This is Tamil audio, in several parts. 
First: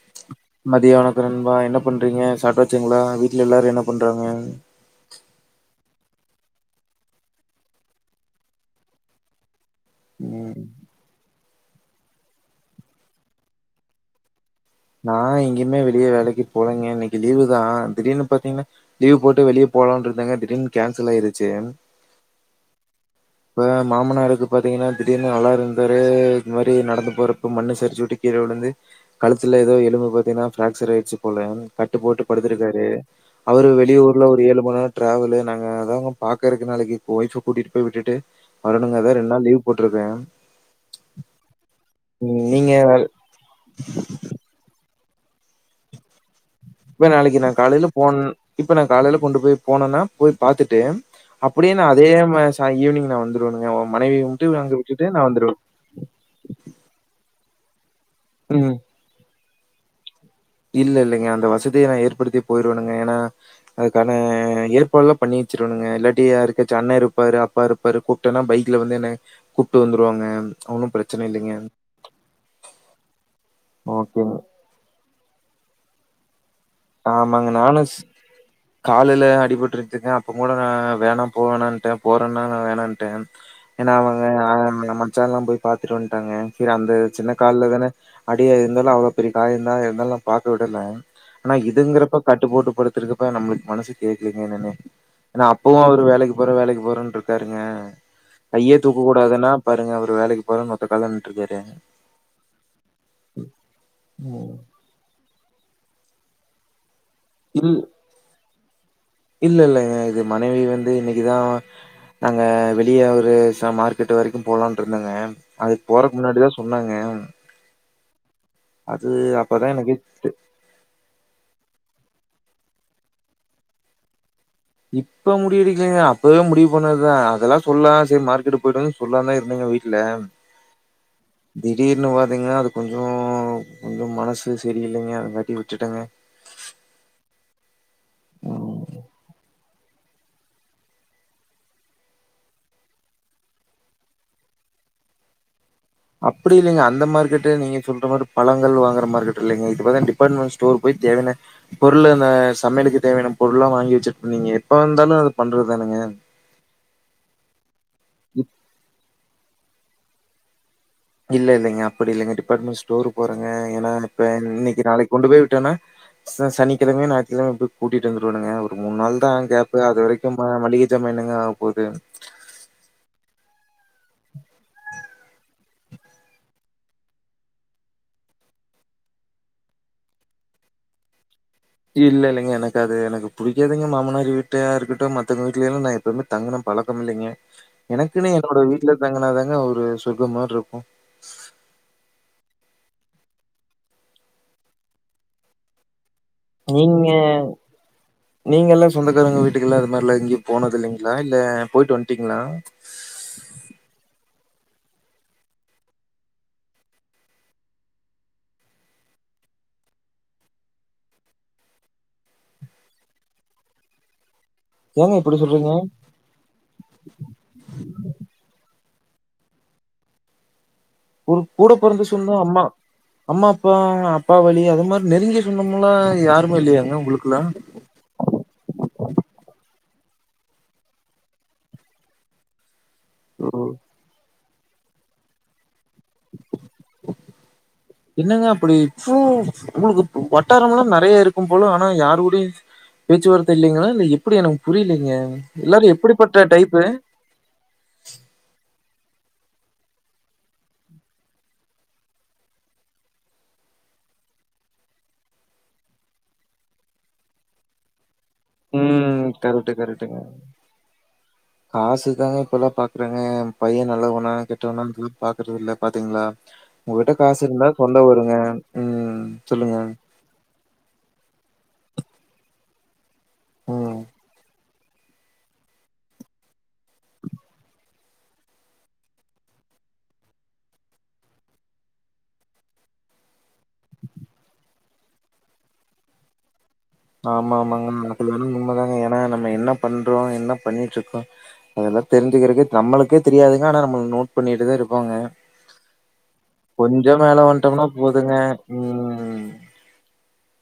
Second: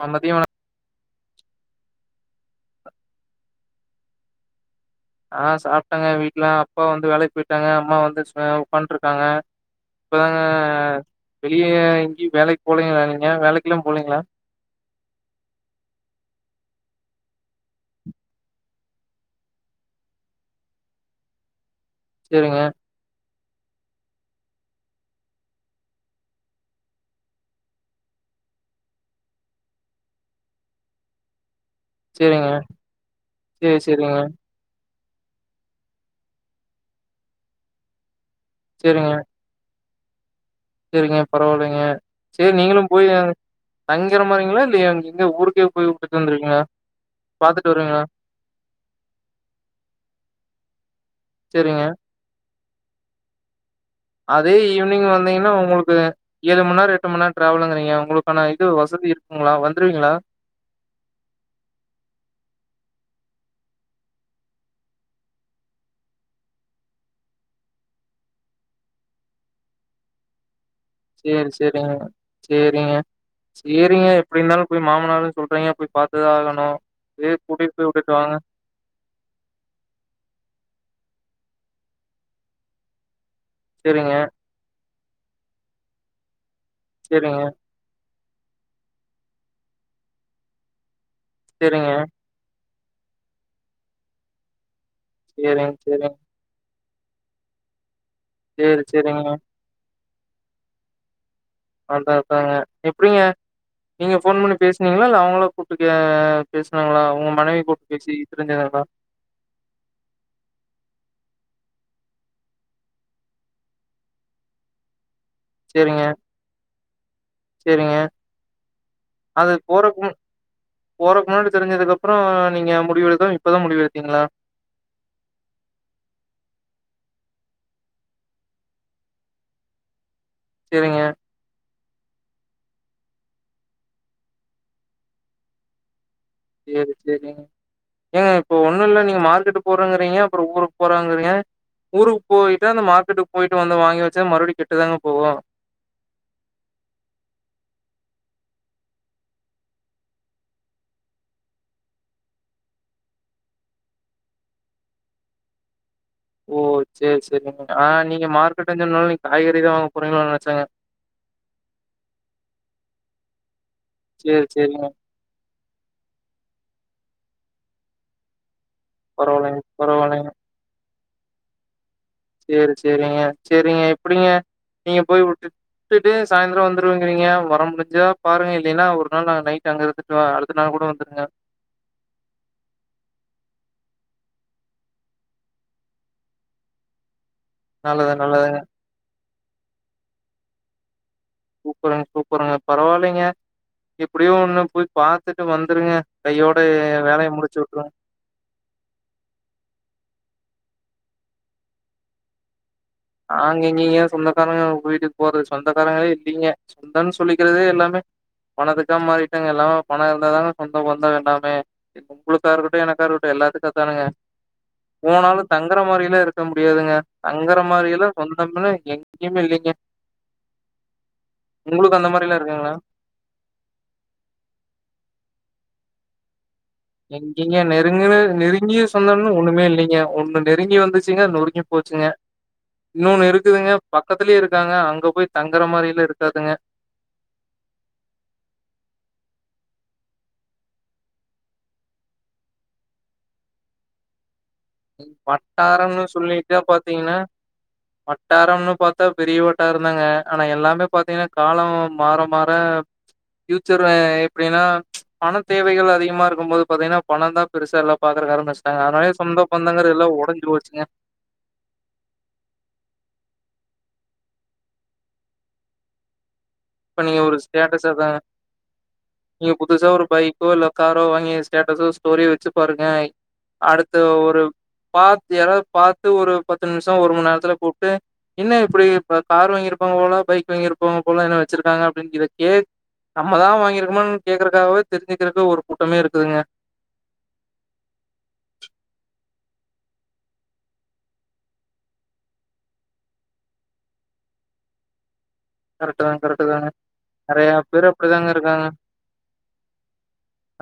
நா மதியோ வர மதிய வணக்க நண்பா என்ன பண்றிங்க சாப்ட்டாச்சுங்ளா வீட்ல எல்லாரு என்ன பண்றாங்க ஆ சாப்ட்டங்க வீட்ல அப்பா வந்து வேலைக் போய்ர்காங்க அம்மா வந்து ஆ சு அ ஒக்காந்திருகாங்க இப்பதாங்க ம். வெளிய எங்யூ வேலைக் போலிங்ளா நீங்க வேலைக்ல்லாம் போலிங்ளா நா எங்யுமே வெளிய வேலைக்கி போலைங்க இன்னிக்கு லீவு தா திடீர்னு பாத்திங்ன்னா லீவ் போட்டு வெளிய போலான் இருந்தங்க திடீர்னு கேன்சல் ஆய்ருச்சு சேரிங்க [inaudible] இப்ப மாமனாருக்கு பாத்திங்கன்னா திடீர்னு நல்லாருந்தாரு இது மாறி நடந்து போறப்ப மண்ணு சருச்சு உட்டி கீழ உழுந்து சில எதோ எலும்பு பாத்திங்கன்னா பிராக்ஸ்ஸர் ஆய்ட்ச்சுப் போல கட்டு போட்டு சேரிங்க படுத்துருக்காரு அவரு சேரி சேரிங்க வெளியூர்ல ஒரு ஏழு மண்நேர ட்ராவலு நாங்க அதாங்க பாக்கறக்கு நாளைக்கி ஒய்ஃப கூட்டிட்டுப் போய் விட்டுட்டு வரணுங்க சேரிங்க அதா ரெண்டாந்தேதி போட்ருக்க சேரிங்க பரவால்லைங்க சேர் நீங்க நீங்களும் போய் தங்கிர்ற மாறிகங்ளா இல்ல எங் இங்க ஊருக் கே போய் உட்டுட்டு வந்துருவிங்களா இப்ப நாளைக்கு நா காலைல போனன் இப்ப நா காலைல கொண்டுப் போய் போனன்னா போய் பாத்துட்டு அப்டியே சேரிங்க நா அதேமாரி ச ஈவ்னிங் நா வந்துருவனுங்க அதே ஈவ்னிங் வந்திங்கன்னா உங்களுக்கு ஏழு மண் நேரம் எட்டு மண் நேரம் ட்ரவல்லுங்குறீங்க உங்களுக்கான இது ம் வசதி இருக்குங்களா வந்துருவிங்களா இல்ல இல்லங்க அந்த வசதிய நா ஏற்படுத்தி போய்ருவணுங்க ஏனா அதுக்கான ஏற்பாட்ல்லா பண்ணிச்சிருவணுங்க இல்லாட்டி யாருக்காச்சு அண்ணா இருப்பாரு அப்பா இருப் பாரு கூப்ட்டன்ன பைக்ல வந்து என்ன கூப்ட்டு வந்துருவாங்க ஒன்னும் ப்ரச் சேரி சேரிங்க சேரிங்க சேரிங்க ஓகேங்க எப்டி இருந்தாலும் போய் மாமனார்னு சொல்றீங்க போய் பாத்துதா ஆகணும் சேரி ஆமாங்க கூட்டிட்டுப் போய் நானும் உட்டுட்டு வாங்க காலுல அடிபட்ருச்சிங்க அப்பக் கூட நா வேணாம் போவேனான்ட்ட போறன்னாங்க நா வேணான்ட்டன் ஏன்னா சேரிங்க அவுங்க ஆ எ மச்சான்ல்லா போய் பாத்துட்டு வன்ட்டாங்க சேர் அந்த சின்னக் சேரிங்க கால்ல தான அடியா இருந்தாலு அவ்ளோப் பெரிய காயந்தா இருந்தாலு நா பாக்க விடல ஆனா சேரிங்க இதுங்குறப்ப கட்டுப்போட்டுப் படுத்துருக்கப்ப நம்ப்ளுக்கு மனசு கேக்ளிங்க என்னன்னு எனா சேரிங்க அப்பவு அவுரு சேரிங்க வேலைக்கு போற வேலைக்கு போறன்ருக்காருங்க கைய சேரி தூக்க சேரிங்க கூடாதுன்னாப் பாருங்க அவரு வேலைக்கு போறன் ஒத்த கால்ல நின்ட்டுருக்காரு அதான் அதாங்க எப்டிங்க நீங்க ஃபோன் பண்ணி பேசி ங்களா இல்ல அவுங்களா கூட்டு பேசுனாங்களா உங்க மனைவி கூட்டு பேசி தெரிஞ்சதுங்களா இல்ல இல்ல இது மனைவி வந்து இன்னைக்கு தா நாங்க வெளிய ஒரு ச மார்க்கெட்டு வரைக்கும் போலான்ட்ருந்தங்க அதுக்கு சேரிங்க போறக் முன்னாடிதா சொன்னாங்க சேரிங்க அது அதுக்கு அப்பதான் எனக்கே போறக் முன் போறக்கு முன்னாடி தெரிஞ்சதுக்கு அப்பறம் நீங்க முடிவெடுத்த இப்பதா முடிவு எடுத்தீங்களா இப்ப முடிவெடிக்கலீங்க அப்பவே முடிவு பண்ணதுதா அதெல்லா சொன்னா சேரி மார்க்கெட்டு போய்ட்டு சொல்லான்தா இருந்தங்க வீட்ல சேரிங்க திடீர்னு பாத்தீங்கன்னா அது கொஞ்சம் கொஞ்சம் மனசு செரியில்லைங்க அது காட்டி விட்டுட்டங்க சேரி சேரிங்க ஏங்க இப்ப ஒன்னும் ம் இல்ல நீங்க மார்க்கெட் போ போறங்குறீங்க அப்புறோ ஊருக்கு போறங்குறீங்க ஊருக்கு போயிட்டா அந்த மார்க்கெட்டுக்கு போயிட்டு வந்து வாங்கி வச்ச மறுபடியும் கெட்டு தாங்க போகும் அப்பிடி இல்லைங்க அந்த மார்க்கெட்டு நீங்க சொல்ற மாரி பழங்கள் வாங்குற மார்கெட் இல்லைங்க இது பாத்தன டிபார்ட்மெண்ட் ஸ்டோர் போய் தேடுன பொருளு இந்த சமயலுக்கு தேவயான பொருள்லா வாங்கி வெச்சுட் நீங்க எப்ப வந்தாலு அது பண்றதுதானுங்க ஓ சேர் சேரிங்க ஆ நீங்க இப்- மார்க்கெட்டுஞ்ஜொன்னால நீங்க காய்கறி தா வாங்க போறிங்களோன்னு நெனச்சங்க இல்ல இல்லங்க அப்படி இல்லங்க டிபார்ட்மெண்ட் ஸ்டோரு போறங்க ஏன்னா இப்ப சேரி இன்னைக்கு சேரிங்க நாளைக் கொண்டு போய் விட்டன்னா ச சனிக்கிழம ஞாயித்தி கிழமப் போய் கூட்டிட்டு வந்துருவனுங்க ஒர் ஒரு மூண் நாள் தா பரவாயில்லைங்க கேப்பு அது பரவாயில்லைங்க வரைக்கும் மளிக ஜாமா என்னங்க ஆவ போது சேரி சேரிங்க சேரிங்க எப்டிங்க நீங்கப் போய் உட்டுட் உட்டுட்டு சாயந்தரம் வந்துருவிங்கிறீங்க வர முடிஞ்சாப் பாருங்க இல்லைன்னா ஒரு நாள் நா நைட்டு அங்கருந்துட் சிவா அடுத்த நாள் கூட வந்துருங்க இல்ல இல்லைங்க எனக்கு அது எனக்கு புடிக்காதுங்க மாமனார் வீட்டா இருக்கட்டும் மத்தவுங்க வீட்ல எல்லாம் எப்பமே தங்கனும் பழக்கம் இல்லைங்க நல்லது எனக்குன்னு நல்லதுங்க என்னோட வீட்ல தங்கனாதாங்க ஒரு சொர்க்கம் மார்ருக்கும் சூப்பருங்க சூப்பருங்க பரவால்லைங்க எப்படியோ ஒண்ணு போய் பாத்துட்டு வந்துருங்க கையோட நீங்க வேலைய முடிச்சு விட்ருங்க நீங்க எல்லா சொந்தக்காரங்க வீட்டுக்கு இல்ல அது மார்ல்லா எங்கயும் போனதில்லங்ளா இல்ல போய்ட்டு வன்ட்டீங்ளா நாங்க எங்கங்ய சொந்தக்காரங்க வீட்டுக்கு போறது சொந்தக்காரங்களே இல்லீங்க சொந்தன் சொல்லிக்கறதே எல்லாமே பணத்துக்கா மாறிட்டாங்க எல்லா பணம் இருந்தாதாங்க சொந்த பந்தம் எல்லாமே உங்குளுக்கா இருக்கட்டு எனக்கா இருக்குட்டு எல்லாத்துக்கு அத்தானுங்க ஏங்க இப்டி போனாலு சொல்றீங்க தங்கற மாரில்லாருக் க முடியாதுங்க தங்கற மாரியெல்லா சொந்தம்லா எங்கெயுமே இல்லைங்க ஒரு கூட பொறந்து அந்த சொந்தொ மாரிலா அம்மா இருக்குங்களா அம்மா அப்பா அப்பா வழி அது மாரி நெருங்கிய சொந்தமெல்லா யாருமே இல்லையாங்க உங்களுக்குலா எங்கெங்கே நேத் நெருங்குன நெருங்கிய சொந்தம்ன்னு ஒண்ணுமே இல்லிங்க ஒண்ணு நெருங்கி வந்துச்சுங்க நொறுங்கி போச்சுங்க இன்னொன்னு ஓ இருக்குதுங்க பக்கத்துலே இருக்காங்க அங்க போய் தங்குற மாரியில்லா இருக்காதுங்க என்னங்க அப்டி இவ்ளோ உங்குளுக்கு வட்டாரம்லா நறைய இருக்கும் போல ஆனா யாரு கூடையு பேச்சுவார்த்த இல்லிங்ளா இல்ல எப் எப்புடி எனக்கு புரியலீங்க எல்லாரு வட்டாரம்னு எப்படிப்பட்ட சொல்லிட்டா டைப்பு பாத்தீங்கன்னா வட்டாரம்னு பாத்தா பெரிய வட்டாரந்தாங்க ஆனா எல்லாமே பாத்தீங்கன்னா காலம் மாற மாற ஃபியூச்சர்ரு எப்டின்னா பண தேவைகள் அதிகமா இருக்கும்போது பாத்தீங்கன்னா பணந்தான் பெருசா எல்லாம் பாக் ருக்கு ஆரம்பிச்டாங்கா அதனாலே சொந்தொம் கரெட்டு கரெட்டுங்க காசுதாங்க இப்பல்லா பாக்குறாங்க பையன் நல்லவனா கெட்டவனான் சொல்லி பாக்குறது இல்ல பாத்தீங்ளா இப்ப உங்ககிட்ட நீங்க ஒரு காசு இருந்தா ஸ்டேட்டஸ் சொந்தொ அதான் வருங்க ம் சொல்லுங்க டூவிலோ காரோ வாங்கி ஸ்டேட்டஸோ ஸ்டோரிய வச்சு பாருங்க அடுத்த ம் ஒரு பாத்து யாராவ்து பாத்து ஒரு பத்து நிமிஷம் ஒரு மணி நேரத்துல கூப்ட்டு என்ன இப்டி இப்ப கார் வாங்கியிருப்பாங்க போல பைக் வாங்கியிருப்பாங்க போல என்ன வச்சிருக்காங்க அப்டின் இத கேக் நம்ம தா வாங்கியிருக்கோமன் கேக்குறக்காவத் தெரிஞ்சுக்கிறக்கு ஒரு கூட்டமே இருக்குதுங்க ஆமா ஆமாங்க அதுல வரும் உண்மதாங்க ஏன்னா நம்ம என்ன பண்றோ என்ன பண்ணிட்டு இருக்கோ அதெல்லா தெரிஞ்சிகிறக்கே நம்மளுக்கே தெரியாதுங்க ஆனா நம்மள நோட் பண்ணிட்டுதா இருப்பாங்க கரெக்ட் தாங்க கரெக்ட் தாங்க கொஞ்சொ மேல நெறைய வந்ட்டோம்னா பேர் அப்டிதாங்க போதுங்க இருக்காங்க ம்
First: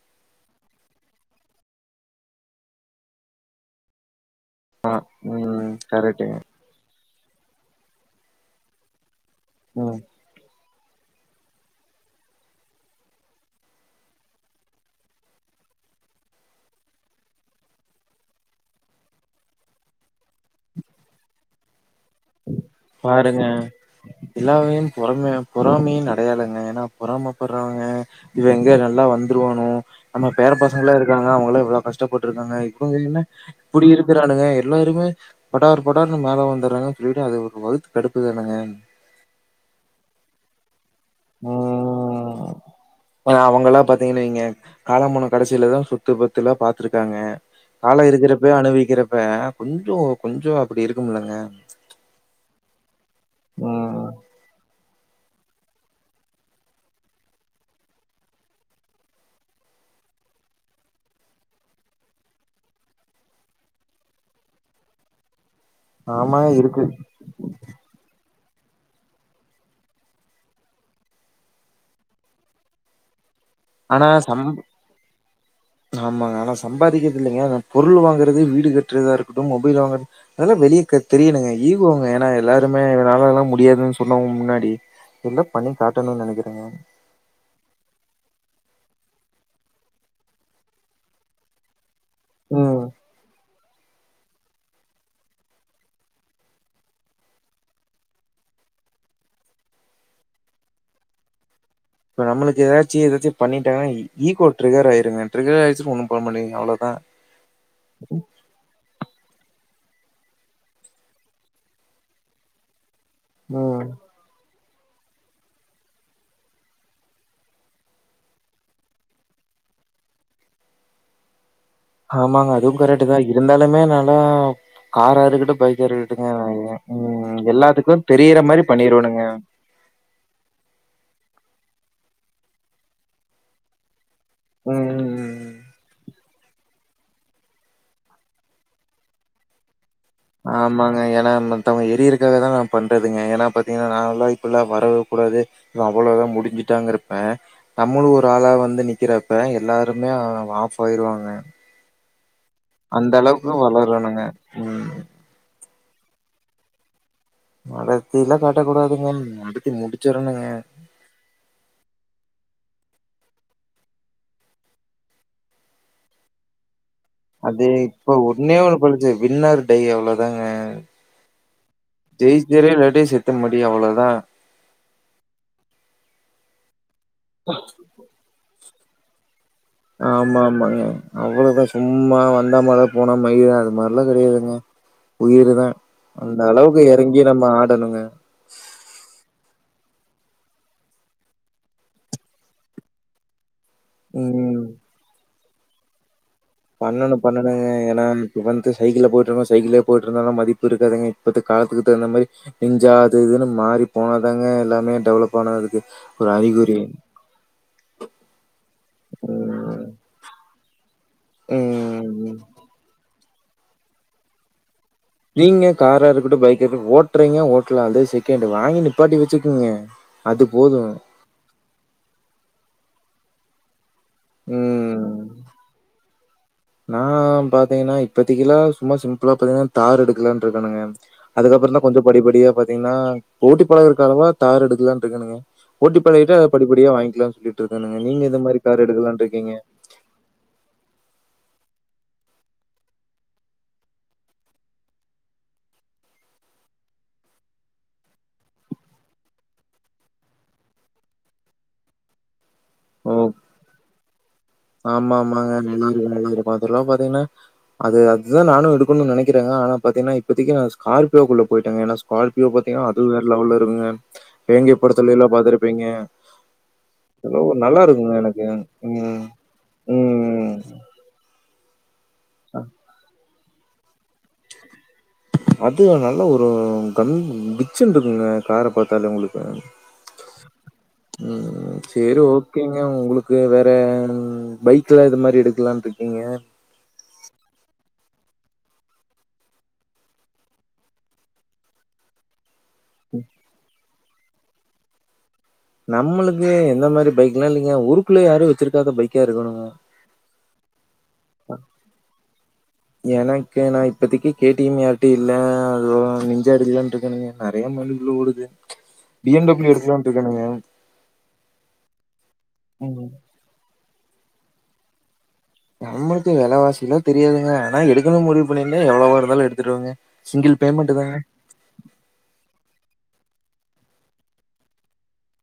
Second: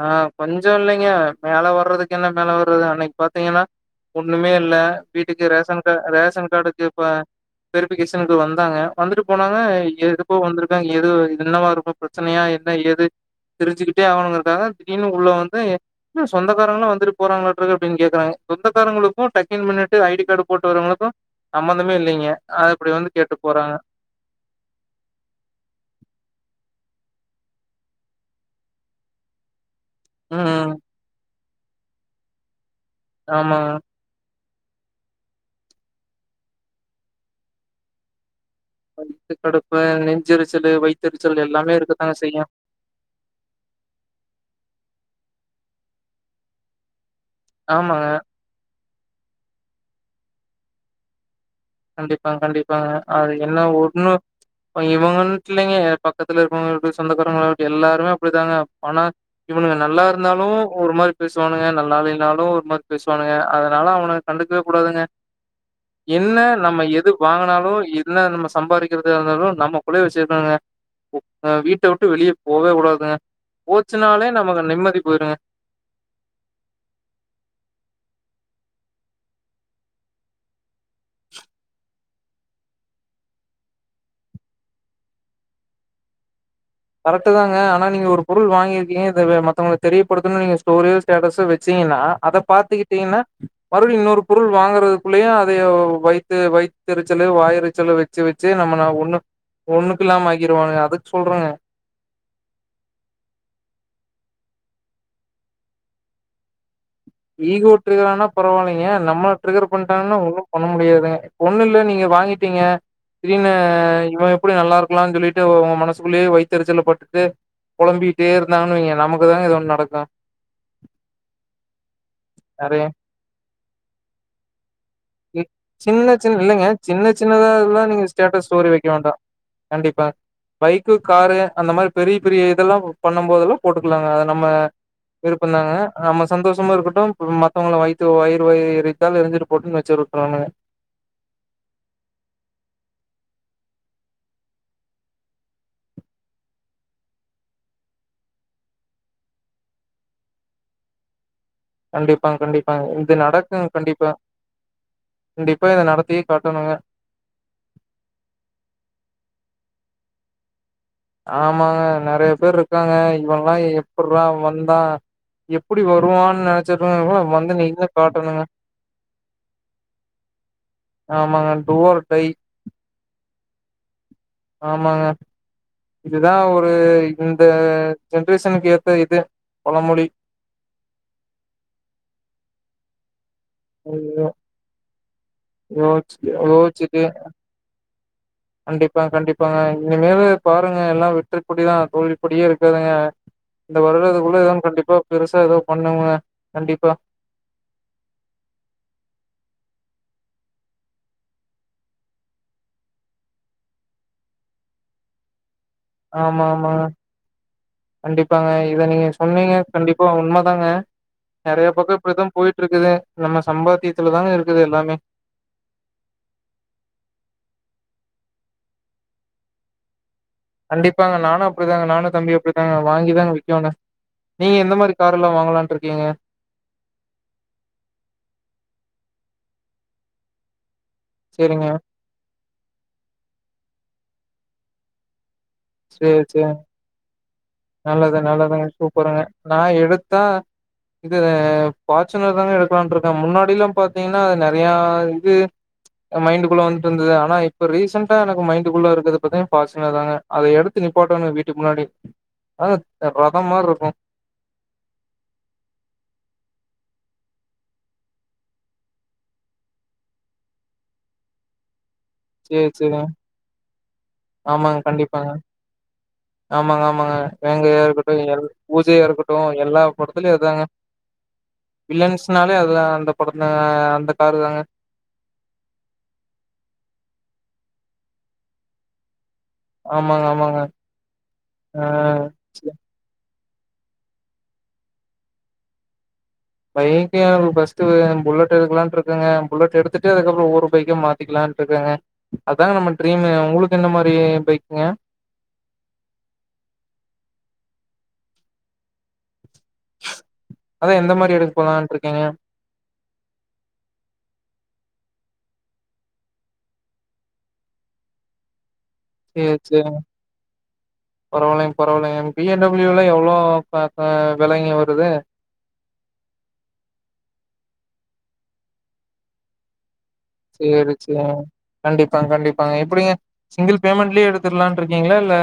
ஆ கொஞ்சோ இல்லைங்க மேல வர்றதுக்கு என்ன மேல வர்றது அன்னைக் பாத்தீங்கன்னா ஒண்ணுமேப் இல்ல வீட்டுக்கு ம் ரேஷன் அட்ட அது கரெக்ட்டுங்க ரேஷன் கார்டுக்கு இப்ப வெரிஃபிகேஷனுக்கு வந்தாங்க வந்துட்டு போனாங்க ம் எதும் இப்போ வந்திருக்காங் எதோ என்னவா இருக்கூ பிரச்சனையா என்ன ஏது சிரிஞ்சுக்கிட்டே ஆகணுங்கரக்காக திடீர்னு உள்ள வந்து என்ன சொந்தாரங்களும் வந்துட்டு போறாங்களாட்ருக்கு அப்டின்னு கேக்குறாங்க சொந்தக்காரங்களுக்கும் டக் இன் பண்ணிட்டு ஐடி கார்டு போட்டு வரவளுக்கும் சம்மந்தமே இல்லிங்க பாருங்க எல்லாவகைலயும் பொறமை பொறாமையின் அடையாளங்க ஏனா பொறாமப்பட்றவங்க இவ எங்க நல்லா வந்துருவானோ நம்ம பேற ம் பசங்களா இருக்காங்க அவுங்களா எவ்வளோ கஷ்டப்பட்ருக்காங்க இப்ப என்ன ஆமாங்க. இப்புடி இருக் விரானங்க எல்லாருமே படார் படார்ன்னு மேல வந்துறாங்க சொல்லிட்டு அது ஒரு வகுத்து கடுப்பு தானுங்க வயித்து கடுப்பு நெஞ்செரிச்சலு வைத்தெரிச்சல் எல்லாமே இருக்கதாங்க செய்யு பார அவங்கல்லாம் பாத்திங்கன் வைங்க காலம் போன கடைசிலதான் சொத்து பத்துலாம் பாத்துருக்காங்க காலொ ஆமாங்க. இருக்கிறப்ப அனுபவிக்கிறப்ப கொஞ்சோ கொஞ்சோ அப்டி இருக்கும்லங்க கண்டிப்பா கண்டிப்பாங்க அது என்ன ம் ஒண்ணு. இப்ப இவுங்க விட்லையுங்க பக்கத்துல இருப்பவங்க சொந்தக்காரங்களாட்டு எல்லாருமே அப்படிதாங்க பணத் இவனுங்க நல்லா இருந்தாலு ஒரு மாரி பேசுவானுங்க நல்லாயில்லைனாலு ஒரு மாரி பேசுவானுங்க அதனால அவனு கண்டுக்கவே கூடாதுங்க என்ன ஆமா இருக்கு வாங்குனாலோ இல்ல நம்ம சம்பாதிக்கிறத இருந்தாலு நம்மக்குள்ளே வச்சிருக்கானுங்க ஒ வீட்ட விட்டு வெளியே போவே கூடாதுங்க ஆனா போச்சுனாலே சம் நமக்கு நிம்மதி போயிருங்க ஆமாங்க ஆனா சம்பாதிக்கருதுல்லைங்க ஆனா பொருள் வாங்கறது வீடு கட்டுறதாருக்கட்டு மொபைல் வாங்கற அதெல்லா வெளியே கத் தெரியணுங்க ஈகோங்க ஏன்னா எல்லாருமேனா என்னலேலா முடியாதுன்னு சொன்னவங்க முன்னாடி எது பண்ணி காட்டணுன்னு நெனைக்கிறேங்க கரெக்ட்டு தாங்க ஆனா நீங்க ஒரு பொருள் வாங்கியிருக்கீங்க அத மத்தவங்களுக்கு தெரியப்படுத்தனு நீங்க ஸ்டோரியோ ஸ்டேட்டஸோ வச்சீங்கன்னா அத ம் பாத்துகிட்டீங்கன்னா மறுபடியு இன்னொரு பொருள் வாங்கறதுக்குள்ளேயு அத வைத்து வைத்தரிச்சலு வாயரிச்சலு வெ வெச்சு வெச்சு நம்ம ஒண்ணுக் ஒண்ணுக்குல்லாம ஆக்கிடுவாங்க அதுக்கு சொல்றேங்க இப்போ நம்மளுக்கு எதாச்சு எதாச்சு பண்ணிட்டாங்கன்னா ஈகோ ட்ரிகர் ஆயிருங்க ட்ரிகர் ஆயிச்சுன் ஒன்னு பண்ண முடியாதுங்க அவ்ளோதா ஈகோ ட்ருகரானா பரவாயில்லைங்க நம்மள ட்ரிகர் பண்ட்டாங்கன ஒன்னு பண்ண முடியாதுங்க ஒண்ணுல்ல நீங்க வாங்கிட்டீங்க திடீர்னு ம் இவ எப்படி நல்லா இருக்கலானு சொல்லிட்டு உங்க மனசுக்குள்ளேயே வைத்தரிச்சல் பட்டுட்டு பொளம்பிட்டே இருந்தாங்கன்ன வைங்க நமக்கு தாங்க ஏதோ ஒன்னு நடக்கு ஆமாங்க அதுவு நெறைய கரெக்ட்டு தா இருந்தாலுமே நாலா இ காராருக்கட்டு சின்ன பைக்ருக்கட்டுங்க சின்ன இல்லங்க சின்ன ம் சின்னதா எல்லா எல்லாத்துக்கு நீங்க தெரியிற ஸ்டேட்டஸ் மாரி ஸ்டோரி வைக்க வேண்டா பண்ணிருவணுங்க கண்டிப்பா பைக்கு காரு அந்த மாரி பெரிய பெரிய இதெல்லா பண்ணும் போதெல்லா போட்டுக்கலாங்க அத நம்ம ம் ம் ம் எதுப்பண்ணாங்க நம்ம சந்தோஷமாருக்கட்டு மத்தவங்கள வயத்து வயிரு வயிரு எரித்தால் எரிஞ்சிட்டு போட்டுன்னு வச்சிருக்கன்னுங்க ஆமாங்க ஏன்னா மாத்தவங்க ஏரியருக்காக தா நா பண்ணுறதுங்க ஏன்னா பாத்தீங்கன்னா நான்லா இப்பல்லா வரவேக்கூடாது அவ்ளோதா முடிஞ்சிட்டாங்கன் இருப்பே நம்மளு ஒரு ஆளா வந்து நிக்கிறப்ப எல்லாருமே ஆஃப் ஆயிருவாங்க கண்டிப்பாங்க கண்டிப்பாங்க இது அந்த அளவுக்கு நடக்கு கண்டிப்பா வளரணுங்க. ம். கண்டிப்பா இத நடத்தியே காட்டணுங்க நடத்திலா காட்டக்கூடாதுங்க நடத்தி முடிச்சிரணுங்க ஆமாங்க நறைய பேரு இருக்காங்க இவன்லா எப்புட்றா வந்தா எப்படி வருவான்னு நெனைச்சிட்டு [unintelligible] அதே இப்ப ஒன்னே ஒண்ணு பழிச்சு வின்னா ஆர் டை அவ்ளோதாங்க ஆமாங்க டு ஆர் டை ஜெயிச்சிடு இல்லாட்டி செத்து மடி அவ்ளோதா ஆமாங்க இதுதா ஒரு இந்த ஜென்ரேஷனுக்கு ஏத்த இது பழமொழி ஆமாமாங்க அவ்ளோதா சும்மா வந்த மாரிதா போனா மாரிதா இரு மார்ல்ல ஐயோ கடையாதுங்க உயரு தா யோச்சு அந்தளவுக்கு யோசிச்சுட்டு எறங்கி நம்ம ஆடணுங்க கண்டிப்பா கண்டிப்பாங்க இனிமேலு பாருங்க எல்லா வெற்றக்கொடிதா தோல்விப்படியே இருக்காதுங்க இந்த வருடதுக்குள்ள ம். ஏதோன்னு கண்டிப்பா பெருசா ஏதோ பண்ணனுங்க பண் பண்ணணுங்க ஏன்னா இப்போ வந்து சைக்கிள்ல போயிட்டுருக்கங்க சைக்கிள்லே போயிட்டுருந்தாலு மதிப்பு இருக்காதுங்க இப்போத் காலத்துக்கு தகுந்த மாரி இஞ்சாது இதுன்னு மாறி போனதாங்க எல்லாமே டெவலப் ஆனதுக்கு ஒரு ஆமா அறிகுறி. ஆமாங்க கண்டிப்பாங்க இத நீங்க சொன்னீங்க ம். கண்டிப்பா உண்ம தாங்க நெறய பக்கோ இப்படித்தா ம். போயிட்டுருக்குது நம்ம சம்பாத்தியத்துலதாங்க இருக்குது எல்லாமே இல்லைங்க காராருக்கட்டு பைக் இரு ஓட்றீங்க ஓட்டல அது செகண்ட் வாங்கி நிப்பாட்டி வச்சுக்குங்க அது போதும். கண்டிப்பாங்க நானும் அப்டித்தாங்க நானும் தம்பியு அப்டிதாங்க வாங்கி தாங்க விக்கனு நீங்க எந்த மாரி ம். கார் எல்லா வாங்கலான் இருக்கீங்க நான் பாத்தீங்கன்னா இப்பத்திக்கில்லா சும்மா சிம்பிளா பாத்தீங்கன்னா தார் எடுக்கலன்றுக்கேனுங்க சேரிங்க அதுக்கப்புறம் தான் கொஞ்சம் படிப்படியா பாத்தீங்கன்னா ஓட்டி பழகக்கவா தார் எடுக்கலான்னுடு இருக்கேனுங்க ஒட்டி சேரி பழகிட்ட அத சேரி படிப்படிய வாங்கிக்கலாம் சொல்லிட்டு இருக்கேனுங்க. நல்லது நீங்க எந்த மாரி நல்லதுங்க தார் சூப்பருங்க எடுக்கலான்னு இருக்கீங்க? நா எடுத்தா இது பாச்சுன்னுலா தாங்க எடுக்கலான் இருக்கேன் முன்னாடியிலாம் பாார்த்தீங்கன்னா அது நறைய இது மைண்டுக்குள்ள வந்துட்டு இருந்தது ஆனா இப்ப ரீசெண்டா எனக்கு மைண்டுக்குள்ள இருக்கறது பாத்திங் ஃபாச்சுன்னுலா தாங்க அதை எடுத்து நிப்பாட்டனும் வீட்டுக்கு முன்னாடி ஆ ஓ! ரதம் மாரி இருக்கும் ஆமா ஆமாங்க நல்லா இருக்கும் நல்லா இருக்கும் அதல்லாம் பாத்தீங்கன்னா அது அதுதான் நானும் எடுக்கணும் நினாக்கிறங்க ஆனா பாத்தீங்கன்னா இப்பத்திக்கு நா ஸ்கார்பியோகுள்ள போயிட்டங்க நா கார்பியோ சேரி பாத்தீங்கன்னா சேரிங்க அதுவும் வேற லெவல்ல இருக்குங்க வேங்கை ஆமாங்க கண்டிப்பாங்க படத்துலல்லாம் பாத்துருப்பீங்க ஆமாங்க ஆமாங்க வேங்கையா இருக்கட்டும் எ எனக்கு. பூஜையா ம். இருக்கட்டும் எல்லா படத்துலயும் ம். அதாங்க வில்லன்ஸ்னாலே அது தான் அந்த படத்துல அந்த காரு தாங்க அது நல்ல ஒரு கன் பிச்சினு இருக்குங்க கார பார்த்தாலே உங்களுக்கு ஆமாங்க ஆமாங்க ம் ஆ சேரி ஓகேங்க உங்களுக்கு ப்ரோ வேற பைக்ல எது மாரி எடுக்கலாம் இருக்கீங்க பைக் ஏன் ப்ரோ ஃபஸ்டு புல்லட் எடுக்கலான் இருக்கங்க புல்லட் எடுத்துட்டு அதுக்கப்புறம் ஒவ்வொரு பைகா மா த்திகலாம் இருக்கங்க அதான நம்ம ட்ரீம் உங்களுக்கு இந்த மாரி பைக்குங்க நம்மளுக்கு எந்த மாரி பைக்ல்லாம் இல்லைங்க ஊருக்குள்ள யாரும் வச்சிருக்காத பைக்கா இருக்கணும்ங்க அதான் எந்த மாரி எடுக்க போலான்ட்டு இருக்கீங்க எனக்கு நான் இப்பத்திக்கு கேட்டியும் யாரிட்டும் இல்ல லோ நிஞ்சாடுதுலாம் இருக்கனுங்க நறைய மண்ணுகுள்ள ஓடுது சேர் சேரிங்க எடுக்கலான்ட்டு இருக்கேனுங்க. பரவாயில்லைங்க பரவாயில்லைங்க பி எம் டபிள்யூல ம். எவ்ளோ பா ப விலங்கி வருதே நம்மளுக்கு வலைவாசி எல்லாம் தெரியாதுங்க ஆனா எடுக்கணு முடிவு பண்ணிருந்தா எவ்ளோவா இருந்தாலு எடுத்துடுவங்க சேரி சேரி கண்டிப்பாங்க கண்டிப்பாங்க எப்டிங்க சிங்கிள் பேமெண்ட்லயே எடுத்துடலான் இருக்கீங்களா இல்ல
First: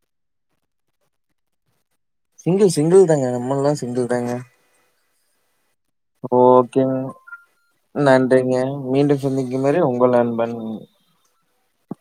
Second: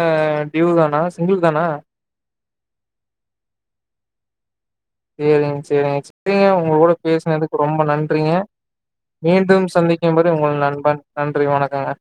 டியூ தானா சிங்கிள் தானா சிங்கிள் சிங்கிள் தாங்க நம்மளல்லாம் சிங்கிள் தாங்க சேரிங்க சேரிங்க சேரிங்க உங்க ஓகேங்க. கூட பேசுனதுக்கு ரொம்ப நன்றிங்க மீண்டும் சந்திக்கும்போது உங்க நண்பன் நன்றி வணக்கங்க